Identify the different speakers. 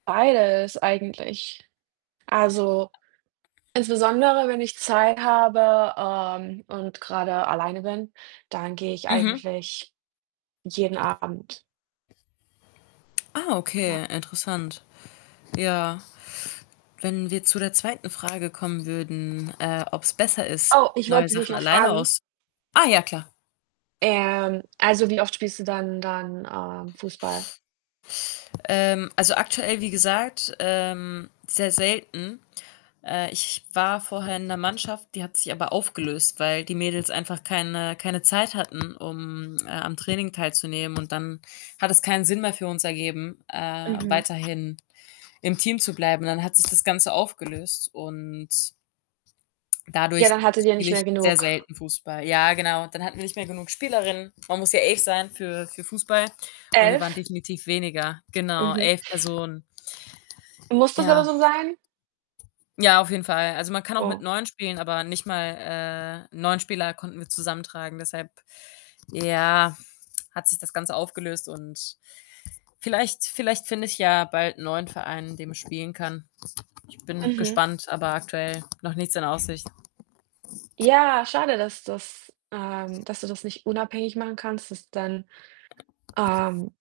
Speaker 1: Beides eigentlich. Also, insbesondere, wenn ich Zeit habe, ähm, und grade alleine bin, dann gehe ich
Speaker 2: Mhm.
Speaker 1: eigentlich jeden Abend.
Speaker 2: Ah,
Speaker 1: Ja.
Speaker 2: okay, interessant. Ja, wenn wir zu der 2. Frage kommen würden, äh, ob's besser ist,
Speaker 1: Oh, ich
Speaker 2: neue
Speaker 1: wollte dich
Speaker 2: Sachen
Speaker 1: noch
Speaker 2: alleine
Speaker 1: fragen
Speaker 2: aus ah ja, klar.
Speaker 1: ähm, also, wie oft spielst du dann dann, äh, Fußball?
Speaker 2: Ähm, also, aktuell, wie gesagt, ähm, sehr selten. Äh, ich war vorher in 'ner Mannschaft, die hat sich aber aufgelöst, weil die Mädels einfach keine keine Zeit hatten, um, äh, am Training teilzunehmen. Und dann hat es keinen Sinn mehr für uns ergeben, äh,
Speaker 1: Mhm.
Speaker 2: weiterhin im Team zu bleiben. Dann hat sich das Ganze aufgelöst und
Speaker 1: Ja,
Speaker 2: dadurch
Speaker 1: dann hattet ihr
Speaker 2: spiele
Speaker 1: nicht
Speaker 2: ich
Speaker 1: mehr
Speaker 2: sehr
Speaker 1: genug.
Speaker 2: selten Fußball. Ja, genau und dann hatten wir nicht mehr genug Spielerinnen. Man muss ja 11 sein für für Fußball und wir waren
Speaker 1: 11?
Speaker 2: definitiv weniger. Genau,
Speaker 1: Mhm.
Speaker 2: 11 Personen.
Speaker 1: Muss das aber
Speaker 2: Ja.
Speaker 1: so sein?
Speaker 2: Ja, auf jeden Fall. Also, man kann auch mit
Speaker 1: Oh.
Speaker 2: 9 spielen, aber nicht mal, äh, 9 Spieler konnten wir zusammentragen, deshalb, ja, hat sich das Ganze aufgelöst. Und vielleicht vielleicht finde ich ja bald 'n neuen Verein, in dem ich spielen kann. Ich bin
Speaker 1: Mhm.
Speaker 2: gespannt, aber aktuell noch nichts in Aussicht.
Speaker 1: Ja, schade, dass das ähm, dass du das nicht unabhängig machen kannst, dass dann, ähm